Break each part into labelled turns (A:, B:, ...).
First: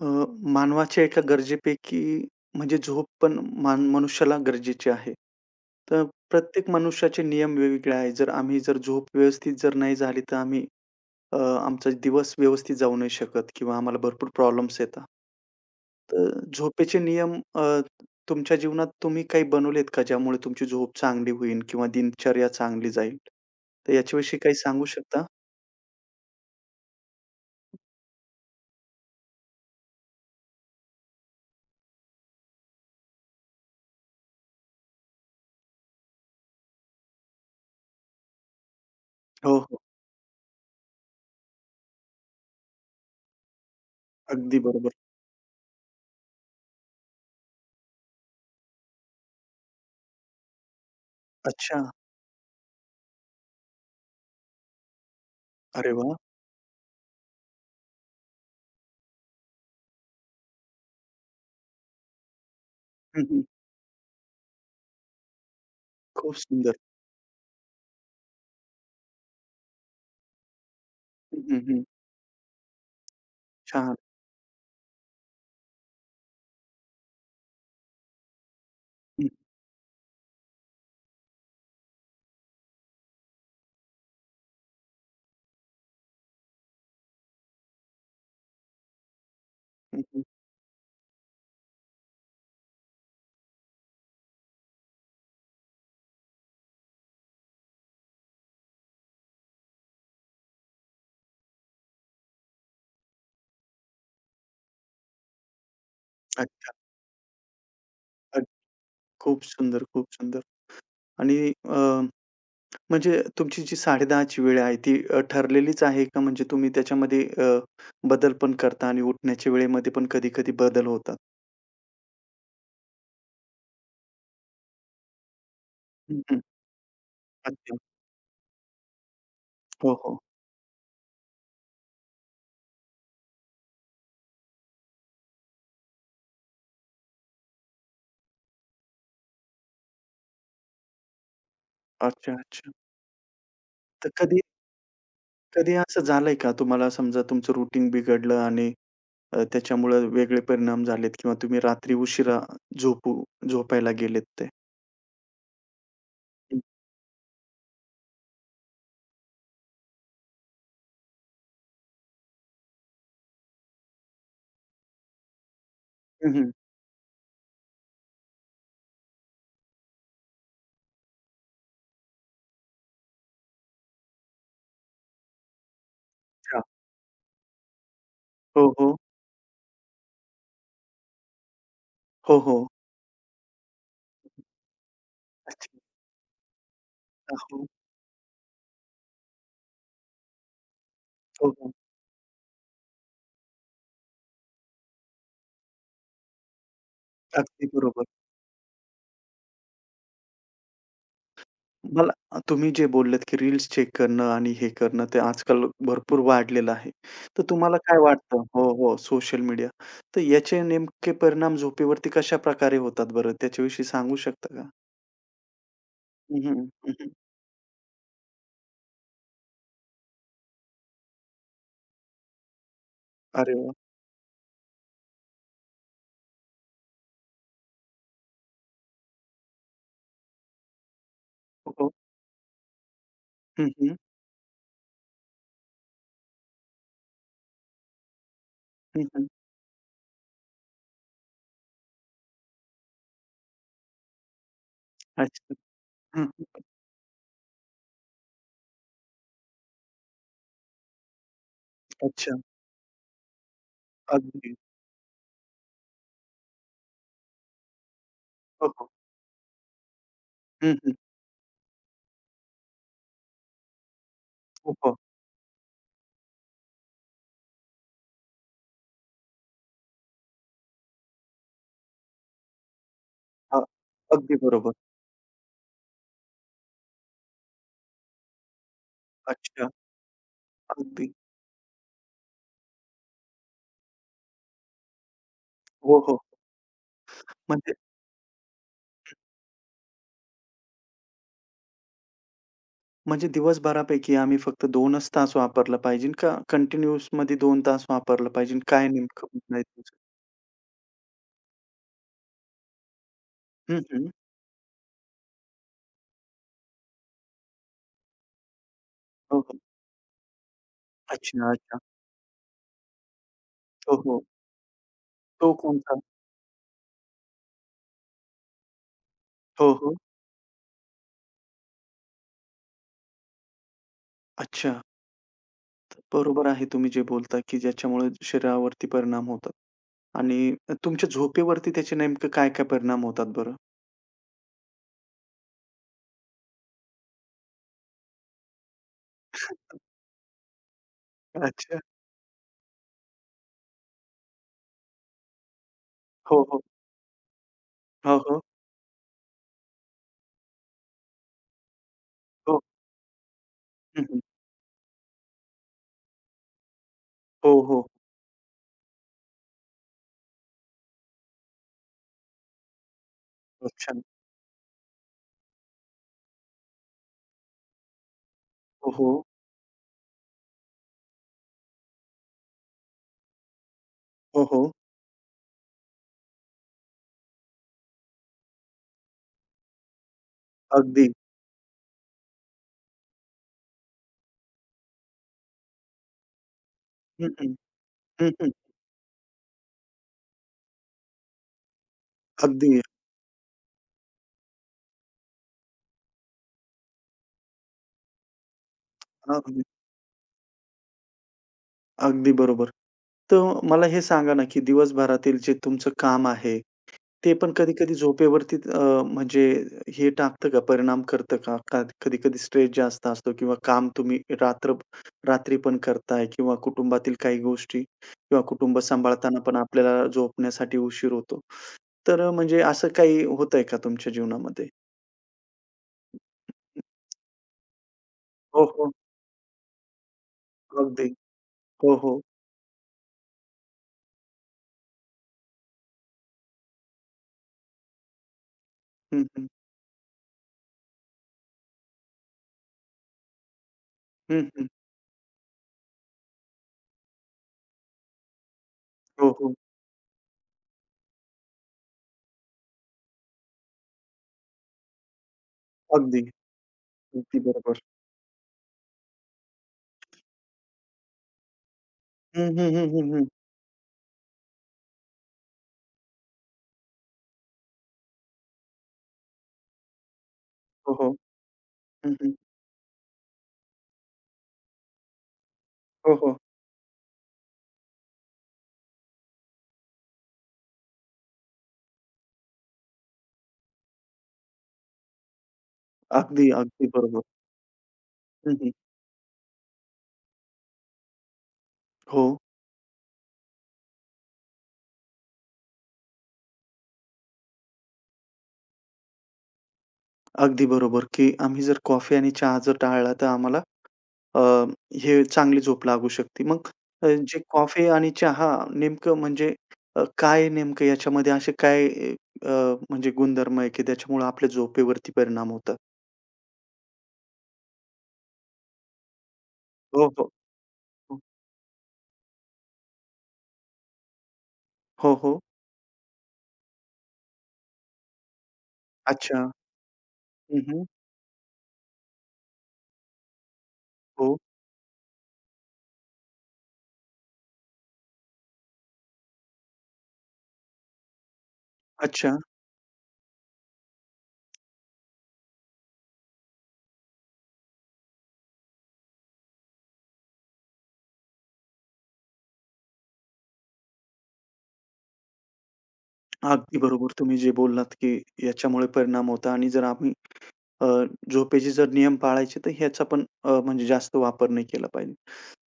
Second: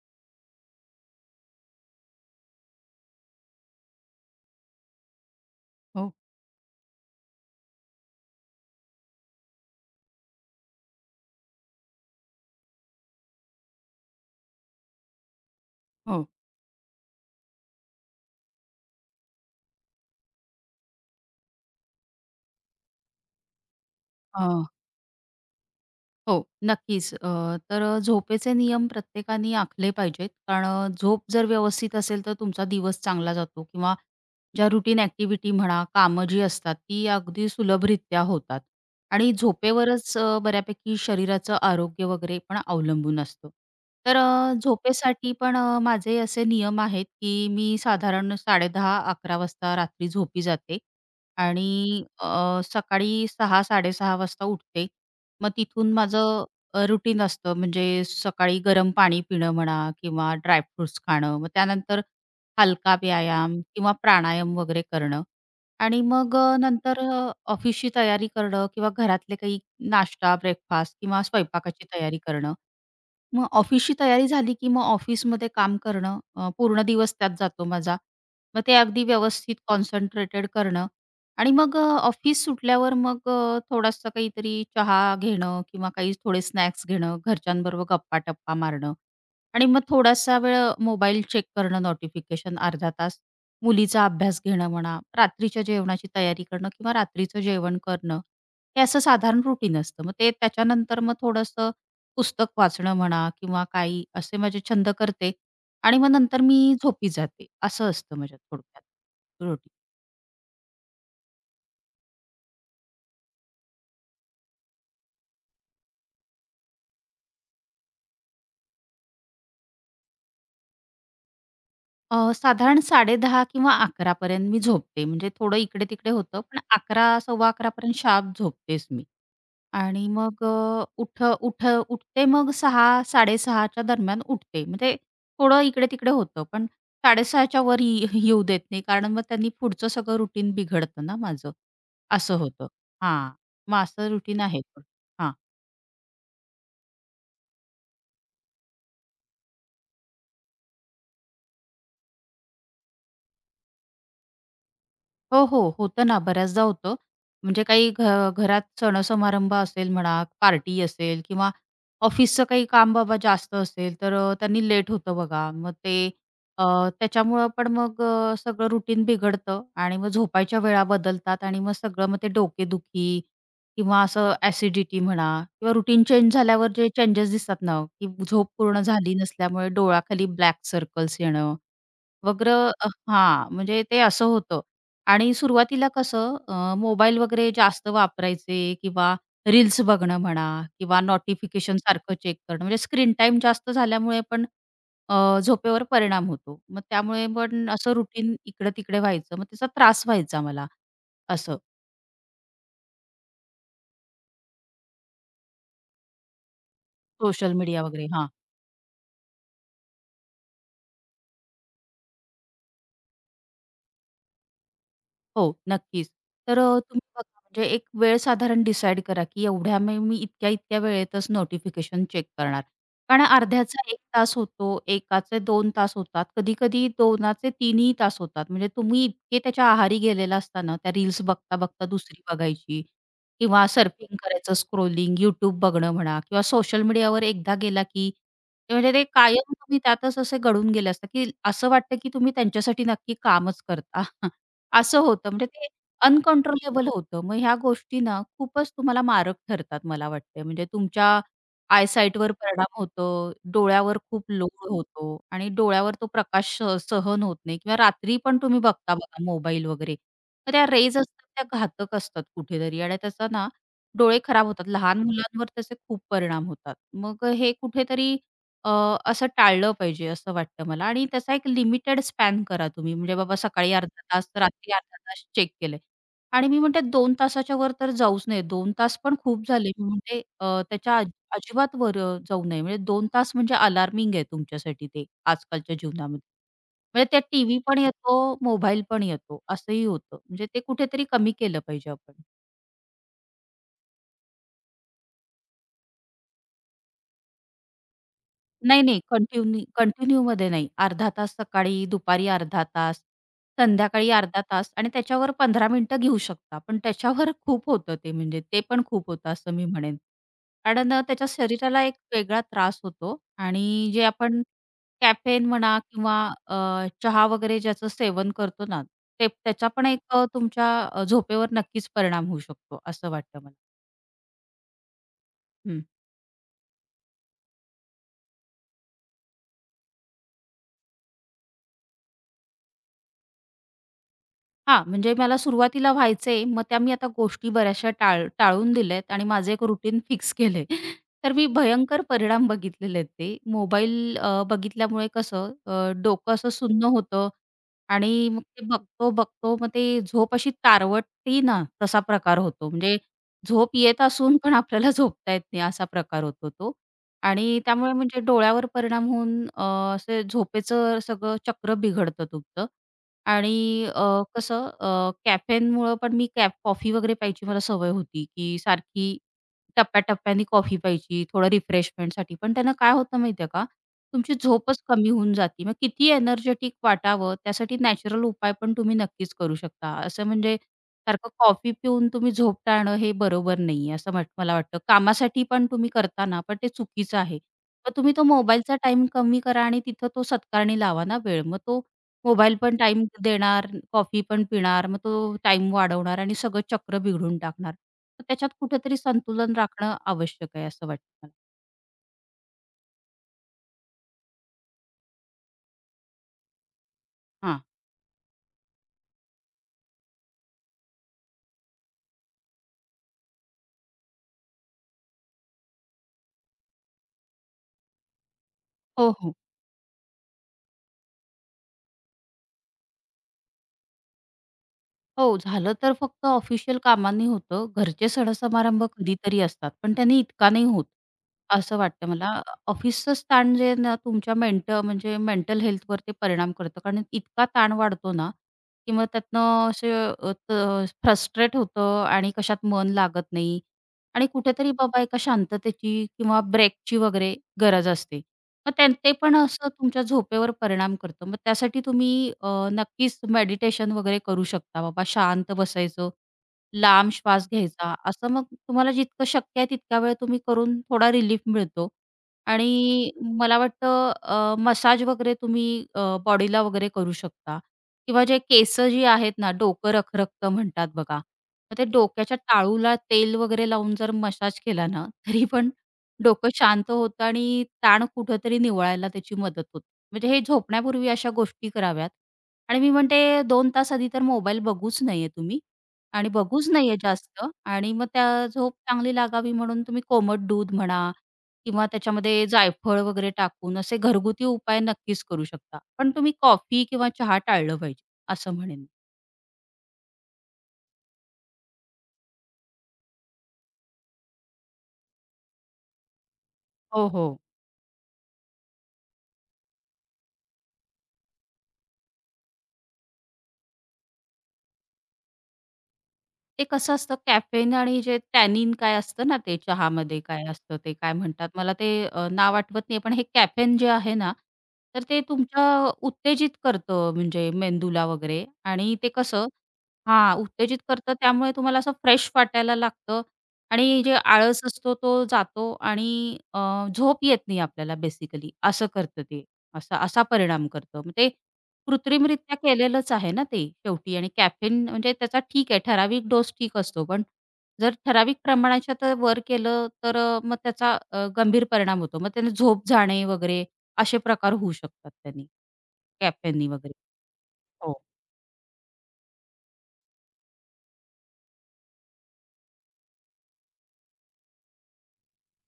A: अ, मानवाच्या एका गरजेपैकी म्हणजे झोप पण मान मनुष्याला गरजेची आहे. तर
B: हो,
A: प्रत्येक मनुष्याचे नियम वेगवेगळे आहेत. जर आम्ही जर झोप व्यवस्थित जर नाही झाली, तर आम्ही अ, आमचा दिवस व्यवस्थित जाऊ नाही शकत किंवा आम्हाला भरपूर प्रॉब्लेम्स येतात.
B: हो.
A: तर झोपेचे नियम, तुमच्या जीवनात तुम्ही काही बनवलेत का, ज्यामुळे तुमची झोप चांगली होईल किंवा दिनचर्या चांगली जाईल? तर याच्याविषयी
B: अ,
A: काही सांगू शकता?
B: हो, नक्कीच. झोपेचे नियम प्रत्येकाने आखले पाहिजेत. कारण झोप जर व्यवस्थित असेल तर तुमचा दिवस चांगला जातो किंवा ज्या रुटीन ॲक्टिव्हिटी म्हणा, कामं जी असतात ती अगदी सुलभरित्या होतात आणि
A: हो, हो.
B: झोपेवरच बऱ्यापैकी शरीराचं आरोग्य वगैरे पण अवलंबून असतं. तर
A: अगदी बरोबर.
B: झोपेसाठी पण माझे असे नियम आहेत, की मी साधारण 10:30-11:00 वाजता रात्री झोपी जाते आणि
A: अच्छा.
B: सकाळी 6:00-6:30 वाजता उठते. मग
A: अरे
B: तिथून
A: वाह!
B: माझं रुटीन असतं. म्हणजे सकाळी गरम पाणी पिणं म्हणा किंवा ड्रायफ्रुट्स खाणं. मग त्यानंतर हलका
A: हं, हं.
B: व्यायाम किंवा प्राणायाम वगैरे करणं आणि
A: खूप
B: मग अ,
A: सुंदर.
B: नंतर अ, ऑफिसची तयारी करणं किंवा घरातले काही नाश्ता, ब्रेकफास्ट किंवा
A: हं, हं, हं.
B: स्वयंपाकाची तयारी करणं. मग ऑफिसची
A: छान.
B: तयारी झाली, की मग ऑफिसमध्ये काम करणं. पूर्ण दिवस त्यात जातो माझा. मग ते अगदी
A: हं.
B: व्यवस्थित कॉन्सन्ट्रेटेड करणं आणि मग ऑफिस सुटल्यावर मग थोडासा काहीतरी चहा घेणं किंवा काही थोडे स्नॅक्स घेणं, घरच्यांबरोबर गप्पा-टप्पा मारणं आणि मग
A: हं, हं.
B: थोडासा वेळ मोबाईल चेक करणं, नोटिफिकेशन अर्धा तास, मुलीचा अभ्यास घेणं म्हणा, रात्रीच्या जेवणाची तयारी करणं किंवा रात्रीचं जेवण करणं, हे असं साधारण रुटीन असतं. मग ते त्याच्यानंतर मग थोडंसं पुस्तक वाचणं म्हणा किंवा काही असे माझे छंद करते आणि मग नंतर
A: अच्छा.
B: मी झोपी जाते. असं असतं माझ्या
A: अ,
B: थोडक्यात
A: खूप
B: रोटीन.
A: सुंदर, खूप सुंदर. आणि अ, म्हणजे तुमची जी 10:30 ची वेळ आहे ती ठरलेलीच आहे का? म्हणजे तुम्ही त्याच्यामध्ये बदल पण करता आणि उठण्याच्या वेळेमध्ये पण कधी-कधी बदल होतात?
B: साधारण 10:30 किंवा 11 पर्यंत मी झोपते. म्हणजे थोडं इकडे-तिकडे
A: हं, हं.
B: होतं, पण 11, सव्वा 11
A: अच्छा.
B: पर्यंत शार्प झोपतेच मी.
A: हो,
B: आणि
A: हो.
B: मग अ, उठ उठ उठते. मग सहा, 6:30 च्या दरम्यान उठते. म्हणजे थोडं इकडे-तिकडे होतं, पण 6:30 च्या वर येऊ देत नाही. कारण मग त्यांनी पुढचं सगळं रुटीन बिघडतं ना माझं.
A: अच्छा,
B: असं होतं.
A: अच्छा.
B: हां. मग असं
A: तर कधी
B: रुटीन आहे. हां.
A: कधी असं झालंय का तुम्हाला समजा तुमचं रुटीन बिघडलं आणि त्याच्यामुळे वेगळे परिणाम झालेत किंवा तुम्ही रात्री उशिरा झोपू झोपायला गेलेत ते?
B: हो, हो. होतं ना,
A: हं,
B: बऱ्याचदा होतं. म्हणजे काही घरात सण-समारंभ असेल म्हणा, पार्टी असेल किंवा ऑफिसचं काही काम बाबा जास्त असेल, तर त्यांनी लेट होतं बघा. मग ते
A: हं, हं.
B: अ, त्याच्यामुळं पण मग सगळं रुटीन बिघडतं आणि मग झोपायच्या वेळा बदलतात आणि मग सगळं मग ते डोकेदुखी किंवा असं ॲसिडिटी म्हणा किंवा रुटीन चेंज झाल्यावर जे चेंजेस दिसतात ना, की झोप
A: हो,
B: पूर्ण
A: हो.
B: झाली नसल्यामुळे डोळ्याखाली ब्लॅक सर्कल्स येणं
A: हो,
B: वगैरे.
A: हो.
B: हां, म्हणजे ते असं होतं आणि
A: अच्छा.
B: सुरुवातीला कसं मोबाईल वगैरे
A: हो.
B: जास्त वापरायचे किंवा रील्स बघणं म्हणा किंवा
A: हो, हो.
B: नोटिफिकेशन सारखं चेक करणं, म्हणजे स्क्रीन टाईम जास्त झाल्यामुळे पण झोपेवर परिणाम होतो. मग त्यामुळे
A: अगदी
B: पण असं
A: बरोबर.
B: रुटीन इकडं-तिकडे व्हायचं. मग त्याचा त्रास व्हायचा मला, असं
A: मला तुम्ही जे बोललात, की रील्स चेक करणं आणि हे करणं ते आजकाल भरपूर वाढलेलं आहे. तर
B: सोशल
A: तुम्हाला
B: मीडिया
A: काय
B: वगैरे. हां.
A: वाटतं हो, हो, सोशल मीडिया. तर याचे नेमके परिणाम झोपेवरती कशाप्रकारे होतात बरं? त्याच्याविषयी सांगू शकता का?
B: हो, नक्कीच.
A: हं,
B: तर
A: हं, हं,
B: तुम्ही
A: हं.
B: बघा. म्हणजे एक वेळ साधारण डिसाईड करा, की एवढ्या मी मी इतक्या-इतक्या वेळेतच नोटिफिकेशन चेक करणार. कारण
A: अरे वाह!
B: अर्ध्याचा एक तास होतो, एकाचे दोन तास होतात, कधी-कधी 2चे 3ही तास होतात. म्हणजे तुम्ही इतके त्याच्या आहारी गेलेला असता त्या रील्स
A: हो,
B: बघता-बघता
A: हो.
B: दुसरी बघायची किंवा
A: हं, हं.
B: सर्फिंग करायचं, स्क्रोलिंग, YouTube बघणं म्हणा किंवा सोशल मीडियावर एकदा गेला, की ते म्हणजे
A: हं,
B: ते
A: हं.
B: कायम तुम्ही त्यातच असे गढून गेले असता, की असं वाटतं, की तुम्ही त्यांच्यासाठी नक्की कामच करता. असं होतं. म्हणजे
A: अच्छा.
B: ते
A: हं, हं.
B: अनकंट्रोलेबल होतं. मग ह्या गोष्टी ना खूपच तुम्हाला मारक ठरतात मला वाटतंय. म्हणजे तुमच्या आयसाईटवर
A: अच्छा.
B: परिणाम होतो, डोळ्यावर खूप
A: अगदी.
B: लोड होतो आणि डोळ्यावर तो प्रकाश सहन होत नाही किंवा रात्री पण तुम्ही
A: हो, हो.
B: बघता बघा मोबाईल वगैरे. तर त्या
A: हं, हं.
B: रेज असतात त्या घातक असतात कुठेतरी आणि त्याचा ना डोळे खराब होतात.
A: हो, हो.
B: लहान मुलांवर त्याचे खूप परिणाम होतात. मग हे कुठेतरी असं टाळलं पाहिजे असं वाटतं मला आणि त्याचा एक लिमिटेड स्पॅन करा तुम्ही. म्हणजे बाबा
A: हां.
B: सकाळी अर्धा तास,
A: अगदी
B: रात्री
A: बरोबर.
B: अर्धा तास चेक केले आणि मी म्हणते 2 तासाच्या वर तर जाऊच नये. 2 तास पण खूप
A: अच्छा.
B: झाले. मी म्हणते
A: अगदी.
B: अजिबात वर जाऊ नये. म्हणजे 2 तास म्हणजे अलार्मिंग आहे तुमच्यासाठी ते आजकालच्या
A: हो, हो.
B: जीवनामध्ये. म्हणजे त्यात टीव्ही
A: म्हणजे
B: पण येतो, मोबाईल पण येतो असंही होतं. म्हणजे ते कुठेतरी कमी केलं पाहिजे आपण.
A: म्हणजे दिवसभरापैकी आम्ही फक्त 2च तास वापरला पाहिजे का कंटिन्यूअसमध्ये 2 तास वापरला पाहिजे?
B: नाही,
A: काय
B: नाही.
A: नेमकं म्हणणं
B: कंटिन्यू
A: आहे तुमचं?
B: कंटिन्यूमध्ये नाही. अर्धा तास सकाळी, दुपारी अर्धा तास,
A: हं, हं.
B: संध्याकाळी अर्धा तास आणि त्याच्यावर 15 मिनिटं घेऊ शकता. पण त्याच्यावर खूप होतं ते म्हणजे ते पण खूप होतं
A: हो,
B: असं
A: हो.
B: मी म्हणेन. कारण त्याच्या
A: अच्छा, अच्छा.
B: शरीराला एक वेगळा त्रास होतो आणि
A: हो,
B: जे
A: हो.
B: आपण कॅफेन
A: तो
B: म्हणा
A: कोणता?
B: किंवा अ, चहा वगैरे ज्याचं सेवन करतो ना, ते त्याचा
A: हो,
B: पण
A: हो.
B: एक तुमच्या झोपेवर नक्कीच परिणाम होऊ शकतो असं वाटतं मला.
A: अच्छा.
B: हं.
A: तर बरोबर आहे तुम्ही जे बोलता, की ज्याच्यामुळे शरीरावरती परिणाम होतात आणि तुमच्या झोपेवरती त्याचे नेमकं काय-काय परिणाम होतात बरं?
B: हां, म्हणजे मला सुरुवातीला व्हायचे, मग त्या मी आता गोष्टी बऱ्याचशा टाळून दिल्यात आणि माझं एक रुटीन फिक्स केलंय. तर मी
A: अच्छा.
B: भयंकर परिणाम बघितलेले आहेत ते. मोबाईल बघितल्यामुळे कसं डोकं
A: हो,
B: असं
A: हो.
B: सुन्न होतं
A: हो,
B: आणि
A: हो.
B: मग ते बघतो, बघतो मग ते झोप अशी तारवटती ना, तसा प्रकार
A: हो.
B: होतो. म्हणजे झोप येत
A: हं, हं.
B: असून पण आपल्याला झोपता येत नाही असा प्रकार होतो तो.
A: हो,
B: आणि
A: हो.
B: त्यामुळे म्हणजे डोळ्यावर परिणाम होऊन असं झोपेचं सगळं चक्र बिघडतं तुमचं. आणि
A: अच्छा.
B: अ, कसं कॅफेनमुळं पण मी कॉफी वगैरे प्यायची मला सवय होती, की
A: हो, हो.
B: सारखी टप्प्या-टप्प्याने कॉफी प्यायची, थोडं रिफ्रेशमेंटसाठी. पण त्यानं काय होतं माहिती आहे का, तुमची
A: हो, हो.
B: झोपच कमी होऊन जाते. मग किती एनर्जेटिक वाटावं, त्यासाठी नॅचरल उपाय पण तुम्ही नक्कीच करू शकता. असं म्हणजे
A: अगदी.
B: सारखं कॉफी पिऊन तुम्ही झोप टाळणं हे बरोबर नाही असं म्हट मला वाटतं. कामासाठी पण तुम्ही करता पण ते चुकीचं
A: हं,
B: आहे.
A: हं.
B: मग तुम्ही तो
A: हं, हं.
B: मोबाईलचा टाईम कमी करा आणि तिथं तो सत्कारणी लावा ना वेळ. मग तो मोबाईल पण
A: अगदी.
B: टाइम देणार, कॉफी पण पिणार, मग तो टाइम वाढवणार आणि सगळं चक्र बिघडून टाकणार. तर त्याच्यात कुठेतरी संतुलन
A: अगदी.
B: राखणं आवश्यक आहे असं वाटतं मला.
A: अगदी बरोबर. तर मला हे सांगा ना, की दिवसभरातील जे तुमचं काम आहे, ते पण
B: हां.
A: कधी-कधी झोपेवरती, म्हणजे हे टाकतं का, परिणाम करतं का? का कधी-कधी स्ट्रेस जास्त असतो किंवा काम तुम्ही रात्री पण करताय किंवा कुटुंबातील काही गोष्टी किंवा कुटुंब
B: हो, हो.
A: सांभाळताना पण आपल्याला झोपण्यासाठी उशीर होतो. तर म्हणजे असं काही होतंय का तुमच्या जीवनामध्ये?
B: हो, झालं तर फक्त ऑफिशियल कामांनी होतं. घरचे
A: हो,
B: सण-समारंभ
A: हो.
B: कधीतरी असतात, पण त्यांनी इतका नाही होत,
A: अगदी.
B: असं
A: हो,
B: वाटतं
A: हो.
B: मला. ऑफिसचं ताण जे आहे ना, तुमच्या मेंटल हेल्थवर ते परिणाम करतं. कारण इतका ताण वाढतो ना, की मग
A: हं, हं.
B: त्यातनं असे फ्रस्ट्रेट होतं आणि कशात मन लागत नाही आणि
A: हं, हं.
B: कुठेतरी बाबा एका शांततेची किंवा ब्रेकची वगैरे गरज असते. मग ते
A: हो,
B: पण
A: हो.
B: असं तुमच्या झोपेवर परिणाम करतं. मग त्यासाठी तुम्ही नक्कीच मेडिटेशन वगैरे करू शकता. बाबा शांत बसायचं,
A: अगदी.
B: लांब
A: अगदी
B: श्वास
A: बरोबर.
B: घ्यायचा. असं मग तुम्हाला जितकं शक्य आहे तितका वेळ तुम्ही करून थोडा रिलीफ मिळतो.
A: हं, हं, हं,
B: आणि
A: हं, हं.
B: मला वाटतं मसाज वगैरे तुम्ही बॉडीला वगैरे करू शकता. किंवा जे केसं जी आहेत ना, डोकं रखरखतं म्हणतात
A: हो, हो.
B: बघा. मग ते
A: हं, हं.
B: डोक्याच्या टाळूला तेल वगैरे लावून जर मसाज केला ना, तरी पण
A: हो, हो.
B: डोकं शांत होतं आणि ताण कुठेतरी निवळायला त्याची मदत होते. म्हणजे हे झोपण्यापूर्वी अशा गोष्टी कराव्यात आणि मी म्हणते 2 तास आधी तर मोबाईल बघूच नाहीये तुम्ही आणि
A: अगदी,
B: बघूच
A: अगदी
B: नाहीये
A: बरोबर.
B: जास्त आणि मग त्या
A: हं, हं.
B: झोप चांगली लागावी म्हणून तुम्ही कोमट दूध म्हणा किंवा
A: हो,
B: त्याच्यामध्ये जायफळ वगैरे टाकून असे घरगुती उपाय नक्कीच करू शकता. पण तुम्ही कॉफी किंवा चहा टाळलं पाहिजे, असं म्हणेन.
A: अगदी बरोबर, की आम्ही जर कॉफी आणि चहा जर टाळला तर आम्हाला अ, हे चांगली झोप लागू शकते. मग
B: हो,
A: जे
B: हो.
A: कॉफी आणि चहा नेमकं म्हणजे काय नेमकं याच्यामध्ये असे काय, अ, म्हणजे गुणधर्म आहे, की त्याच्यामुळे आपल्या झोपेवरती परिणाम होतात?
B: ते कसं असतं कॅफेन आणि जे टॅनिन काय असतं ना ते
A: हो,
B: चहामध्ये
A: हो.
B: काय असतं ते काय
A: हो,
B: म्हणतात मला ते नाव आठवत नाही पण हे कॅफेन जे आहे ना तर
A: हो,
B: ते
A: हो.
B: तुमच्या उत्तेजित करतं म्हणजे मेंदूला वगैरे आणि ते कसं
A: अच्छा.
B: हां,
A: हं,
B: उत्तेजित
A: हं.
B: करतं त्यामुळे तुम्हाला असं फ्रेश वाटायला लागतं आणि जे
A: हो.
B: आळस असतो तो जातो आणि झोप येत नाही आपल्याला बेसिकली असं करतं ते. असा असा परिणाम करतं. मग ते
A: अच्छा.
B: कृत्रिमरित्या केलेलंच आहे ना ते शेवटी आणि कॅफेन म्हणजे त्याचा ठीक आहे, ठराविक डोस ठीक असतो. पण जर ठराविक प्रमाणाच्या तर वर केलं तर मग त्याचा गंभीर परिणाम होतो. मग त्याने झोप जाणे वगैरे असे प्रकार होऊ शकतात त्यांनी, कॅफेननी
A: अगदी
B: वगैरे.
A: बरोबर. तुम्ही जे बोललात,
B: हो,
A: की याच्यामुळे परिणाम होता आणि जर आम्ही अ, झोपेचे जर नियम पाळायचे तर ह्याचा पण, म्हणजे जास्त वापर नाही केला पाहिजे.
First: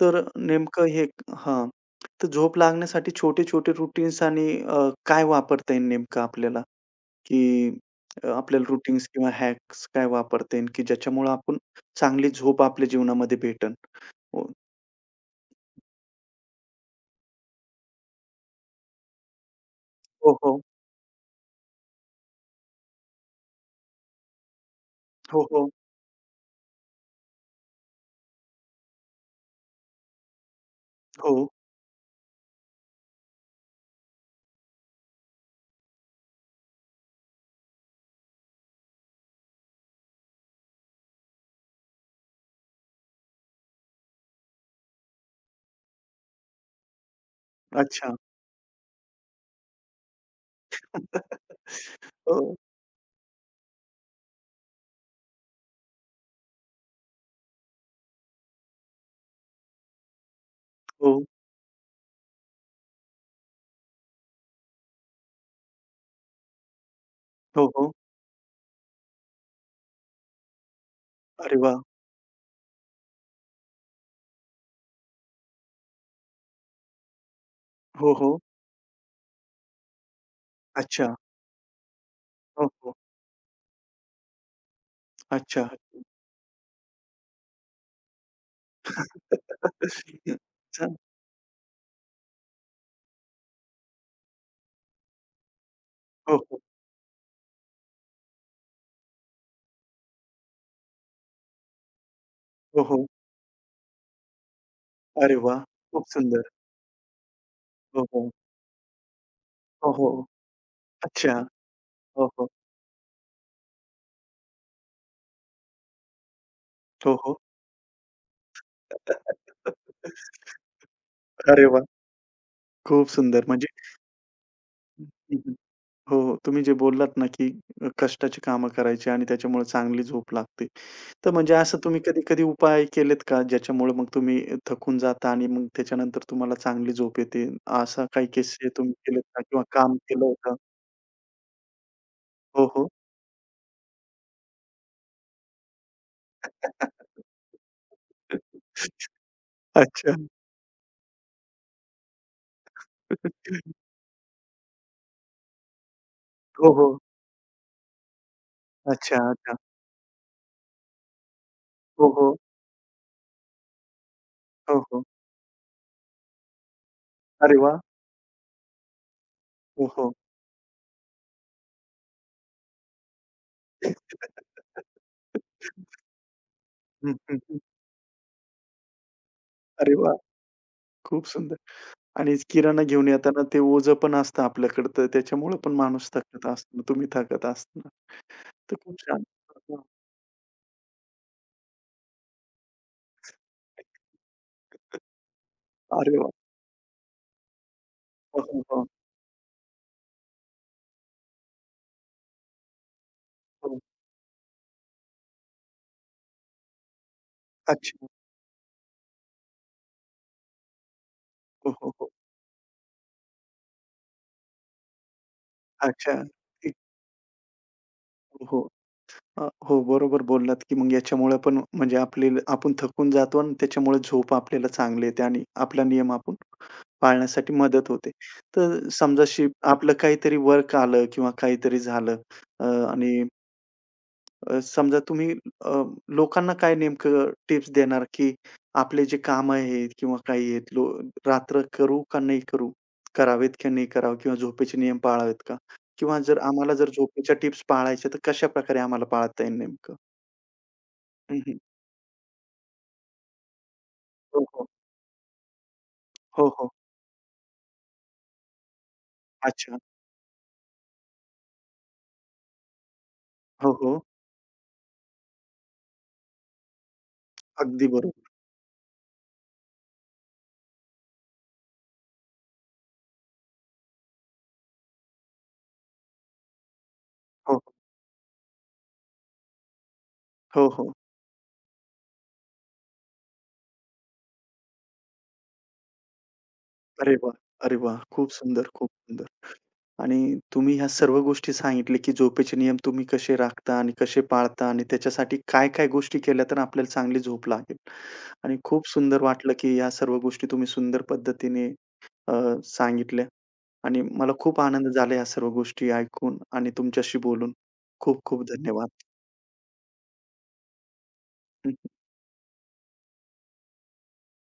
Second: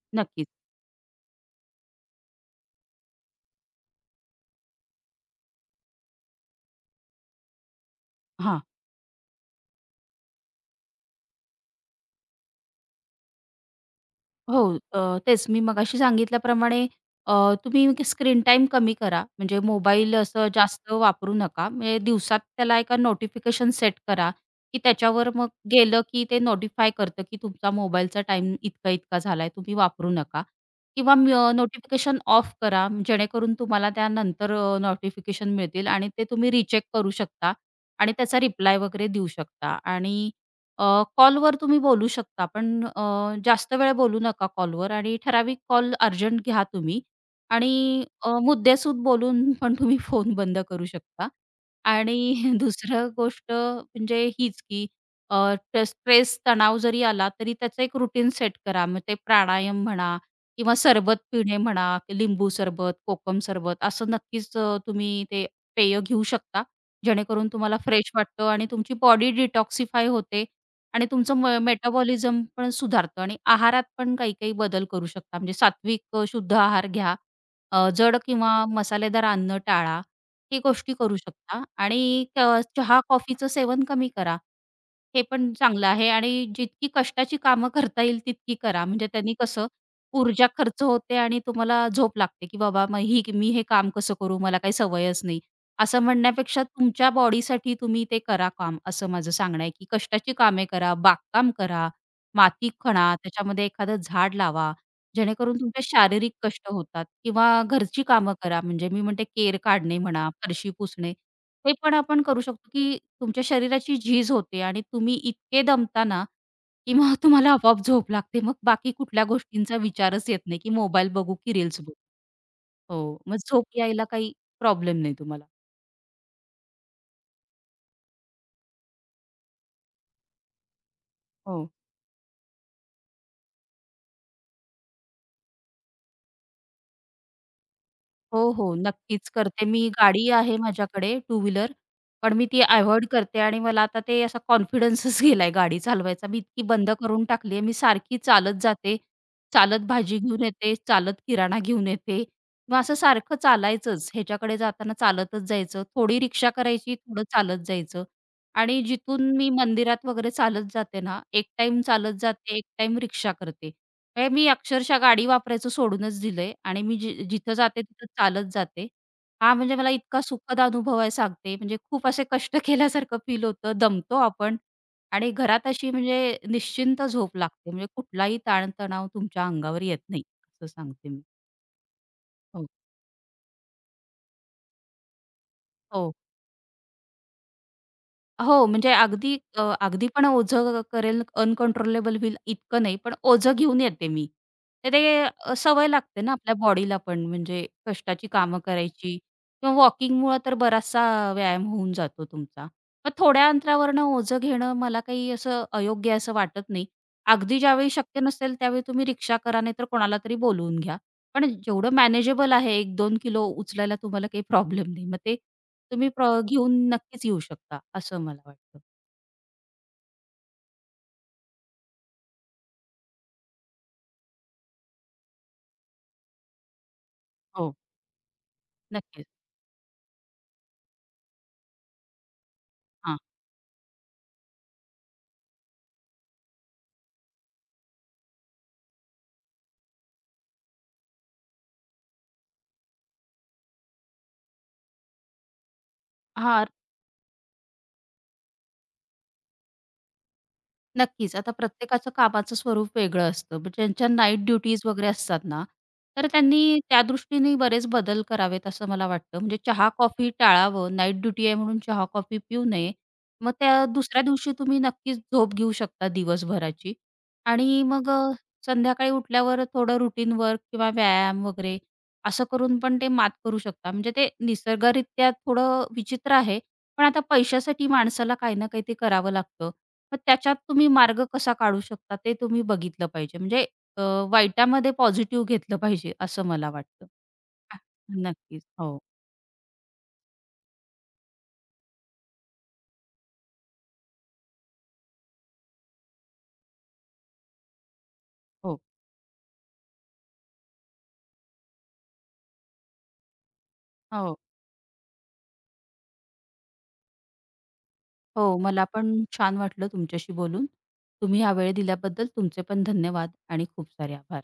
A: तर
B: नक्कीच.
A: नेमकं हे हां. तर झोप लागण्यासाठी छोटे-छोटे रूटीन्स आणि काय वापरता येईल नेमकं आपल्याला, की
B: हां.
A: आपल्याला रूटीन्स किंवा हॅक्स काय वापरता येईल, की ज्याच्यामुळं आपण चांगली झोप आपल्या जीवनामध्ये भेटेल? हो,
B: हो, अ, तेच मी मगाशी सांगितल्याप्रमाणे अ, तुम्ही म्हणजे स्क्रीन टाईम कमी करा. म्हणजे मोबाईल
A: हो,
B: असं
A: हो.
B: जास्त वापरू नका. म्हणजे दिवसात त्याला एका नोटिफिकेशन सेट करा, की त्याच्यावर
A: हो,
B: मग
A: हो.
B: गेलं की ते नोटिफाय करतं, की तुमचा मोबाईलचा टाईम इतका-इतका झालाय, तुम्ही वापरू नका. किंवा
A: हो.
B: नोटिफिकेशन ऑफ करा, जेणेकरून तुम्हाला त्यानंतर नोटिफिकेशन मिळतील आणि ते तुम्ही रिचेक करू शकता आणि त्याचा रिप्लाय वगैरे देऊ शकता आणि अ, कॉलवर तुम्ही बोलू शकता, पण अ, जास्त वेळ बोलू नका कॉलवर आणि ठराविक कॉल अर्जंट घ्या तुम्ही आणि
A: अच्छा.
B: अ, मुद्देसूद बोलून पण तुम्ही फोन बंद करू शकता. आणि
A: हो,
B: दुसरं गोष्ट म्हणजे हीच की अ, ट स्ट्रेस, तणाव जरी आला तरी त्याचं एक रुटीन सेट करा. मग ते प्राणायाम म्हणा किंवा सरबत
A: हो.
B: पिणे म्हणा, लिंबू सरबत, कोकम सरबत असं नक्कीच अ, तुम्ही ते पेय घेऊ शकता. जेणेकरून
A: हो,
B: तुम्हाला
A: हो.
B: फ्रेश वाटतं आणि तुमची बॉडी डिटॉक्सिफाय होते आणि
A: अरे
B: तुमचं
A: वाह!
B: मेटाबॉलिझम पण सुधारतं आणि आहारात पण काही-काही बदल करू शकता. म्हणजे सात्विक अ, शुद्ध आहार घ्या. अ,
A: हो,
B: जड
A: हो.
B: किंवा मसालेदार अन्न टाळा. हे गोष्टी
A: अच्छा.
B: करू शकता आणि क
A: हो, हो.
B: चहा, कॉफीचं सेवन कमी करा. हे पण
A: अच्छा.
B: चांगलं आहे आणि जितकी कष्टाची कामं करता येईल तितकी करा. म्हणजे त्यांनी कसं ऊर्जा खर्च
A: अच्छा.
B: होते आणि तुम्हाला झोप लागते, की बाबा मग ही मी हे काम कसं करू? मला काही सवयच नाही. असं
A: हो, हो.
B: म्हणण्यापेक्षा तुमच्या बॉडीसाठी तुम्ही ते करा काम, असं माझं सांगणं आहे, की कष्टाची कामे करा, बागकाम करा, माती
A: हो, हो.
B: खणा, त्याच्यामध्ये एखादं झाड लावा,
A: अरे
B: जेणेकरून
A: वाह!
B: तुमचे
A: खूप
B: शारीरिक
A: सुंदर.
B: कष्ट होतात किंवा घरची
A: हो, हो.
B: कामं करा. म्हणजे मी म्हणते केर
A: हो,
B: काढणे
A: हो.
B: म्हणा, फरशी पुसणे,
A: अच्छा.
B: हे पण आपण
A: हो,
B: करू
A: हो.
B: शकतो, की तुमच्या शरीराची झीज होते आणि तुम्ही इतके दमता ना, की
A: हो,
B: मग
A: हो.
B: तुम्हाला आपोआप झोप लागते. मग बाकी कुठल्या गोष्टींचा विचारच येत नाही, की मोबाईल बघू की
A: अरे
B: रील्स
A: वाह!
B: बघू.
A: खूप
B: हो, मग
A: सुंदर. म्हणजे
B: झोप यायला काही प्रॉब्लेम
A: हं,
B: नाही तुम्हाला.
A: हं. हो, हो. तुम्ही जे बोललात ना, की कष्टाची कामं करायची आणि त्याच्यामुळे चांगली झोप लागते. तर म्हणजे
B: हो.
A: असं तुम्ही कधी-कधी उपाय केलेत का, ज्याच्यामुळे मग तुम्ही थकून जाता आणि मग त्याच्यानंतर तुम्हाला चांगली झोप येते? असा काही
B: हो,
A: किस्से
B: हो.
A: तुम्ही केलेत
B: नक्कीच
A: का किंवा
B: करते. मी
A: काम केलं
B: गाडी
A: होतं?
B: आहे माझ्याकडे टू व्हीलर, पण मी ती
A: हो, हो.
B: अव्हॉइड करते आणि मला आता ते असा कॉन्फिडन्सच गेलाय गाडी चालवायचा. मी इतकी बंद करून टाकली आहे. मी सारखी चालत जाते, चालत
A: अच्छा.
B: भाजी घेऊन येते, चालत किराणा घेऊन येते. मग असं सारखं चालायचंच. ह्याच्याकडे जाताना चालतच जायचं. थोडी रिक्षा
A: हो,
B: करायची,
A: हो.
B: थोडं चालत जायचं. आणि
A: अच्छा,
B: जिथून मी
A: अच्छा.
B: मंदिरात वगैरे चालत जाते ना, एक टाईम
A: हो,
B: चालत
A: हो.
B: जाते, एक टाईम रिक्षा करते. हे मी
A: हो,
B: अक्षरशः
A: हो.
B: गाडी वापरायचं सोडूनच दिलंय आणि मी जि जिथं
A: अरे वाह!
B: जाते तिथं चालत जाते. हा म्हणजे
A: हो,
B: मला
A: हो.
B: इतका सुखद अनुभव आहे सांगते. म्हणजे खूप असे कष्ट केल्यासारखं फील होतं, दमतो आपण आणि घरात अशी म्हणजे निश्चिंत
A: हं,
B: झोप
A: हं, हं.
B: लागते. म्हणजे कुठलाही ताणतणाव तुमच्या अंगावर
A: अरे
B: येत
A: वाह!
B: नाही, असं सांगते मी.
A: खूप सुंदर आणि
B: हो.
A: किराणा घेऊन येताना ते ओझं पण असतं आपल्याकडं, तर त्याच्यामुळं पण माणूस
B: हो.
A: थकत असतो. तुम्ही थकत असताना.
B: हो,
A: तर
B: म्हणजे
A: खूप छान.
B: अगदी अ,
A: हं, हं.
B: अगदी पण ओझं करेल, अनकंट्रोलेबल होईल इतकं नाही, पण ओझं घेऊन येते मी. तर ते अ, सवय
A: अरे
B: लागते
A: वाह!
B: ना आपल्या बॉडीला पण म्हणजे कष्टाची
A: हो,
B: कामं
A: हो, हो.
B: करायची किंवा वॉकिंगमुळं तर बराचसा व्यायाम होऊन जातो तुमचा. मग थोड्या
A: हो.
B: अंतरावरनं ओझं घेणं मला काही असं अयोग्य असं वाटत नाही. अगदी ज्यावेळी
A: अच्छा.
B: शक्य नसेल त्यावेळी तुम्ही रिक्षा करा नाहीतर कोणाला तरी बोलवून घ्या. पण
A: हो,
B: जेवढं
A: हो, हो.
B: मॅनेजेबल आहे एक दोन किलो उचलायला तुम्हाला काही प्रॉब्लेम नाही. मग ते तुम्ही
A: अच्छा.
B: प्र
A: एक
B: घेऊन नक्कीच येऊ शकता, असं मला
A: हो, हो.
B: वाटतं.
A: हो, बरोबर बोललात, की मग याच्यामुळे पण म्हणजे आपले आपण थकून जातो आणि त्याच्यामुळे झोप आपल्याला चांगली येते आणि आपला नियम आपण पाळण्यासाठी
B: हो.
A: मदत होते. तर समजा
B: नक्कीच.
A: शिप आपलं काहीतरी वर्क आलं किंवा काहीतरी झालं, अ,
B: हां.
A: आणि समजा तुम्ही अ, लोकांना काय नेमकं टिप्स देणार, की आपले जे कामं आहेत किंवा काही आहेत लो रात्र करू का नाही करू? करावेत की नाही करावे किंवा झोपेचे नियम पाळावेत का? किंवा जर
B: हां.
A: आम्हाला जर झोपेच्या टिप्स पाळायच्या तर कशाप्रकारे आम्हाला पाळता येईल नेमकं?
B: नक्कीच.
A: हं,
B: आता
A: हं.
B: प्रत्येकाचं कामाचं स्वरूप वेगळं असतं. म्हणजे ज्यांच्या
A: हो,
B: नाईट
A: हो.
B: ड्युटीज वगैरे असतात ना, तर
A: हो,
B: त्यांनी
A: हो.
B: त्या दृष्टीने बरेच बदल करावेत असं मला वाटतं. म्हणजे
A: अच्छा.
B: चहा-कॉफी टाळावं. नाईट ड्युटी आहे म्हणून चहा-कॉफी पिऊ नये. मग
A: हो,
B: त्या
A: हो.
B: दुसऱ्या दिवशी तुम्ही नक्कीच झोप घेऊ शकता दिवसभराची आणि
A: अगदी
B: मग
A: बरोबर.
B: संध्याकाळी उठल्यावर थोडं रुटीन वर्क किंवा व्यायाम वगैरे असं करून पण ते मात करू शकता. म्हणजे ते निसर्गरित्या थोडं विचित्र आहे. पण आता
A: हो,
B: पैशासाठी माणसाला काही ना काही ते करावं लागतं. मग त्याच्यात
A: हो, हो.
B: तुम्ही
A: हो.
B: मार्ग कसा काढू शकता ते तुम्ही बघितलं पाहिजे. म्हणजे अ, वाईटामध्ये पॉझिटिव्ह घेतलं पाहिजे असं मला वाटतं.
A: अरे वाह! अरे
B: आ,
A: वाह! खूप
B: नक्कीच.
A: सुंदर, खूप
B: हो,
A: सुंदर. आणि तुम्ही ह्या सर्व गोष्टी सांगितल्या, की झोपेचे नियम तुम्ही कसे राखता आणि कसे पाळता आणि त्याच्यासाठी काय-काय गोष्टी केल्या तर आपल्याला चांगली झोप लागेल. आणि
B: हो,
A: खूप सुंदर वाटलं, की या सर्व गोष्टी तुम्ही सुंदर पद्धतीने अ, सांगितल्या आणि मला
B: हो,
A: खूप आनंद झाला या सर्व गोष्टी ऐकून आणि तुमच्याशी बोलून. खूप-खूप
B: हो. मला
A: धन्यवाद.
B: पण छान वाटलं तुमच्याशी बोलून. तुम्ही हा वेळ
A: हं.
B: दिल्याबद्दल तुमचे पण धन्यवाद आणि खूप सारे आभार.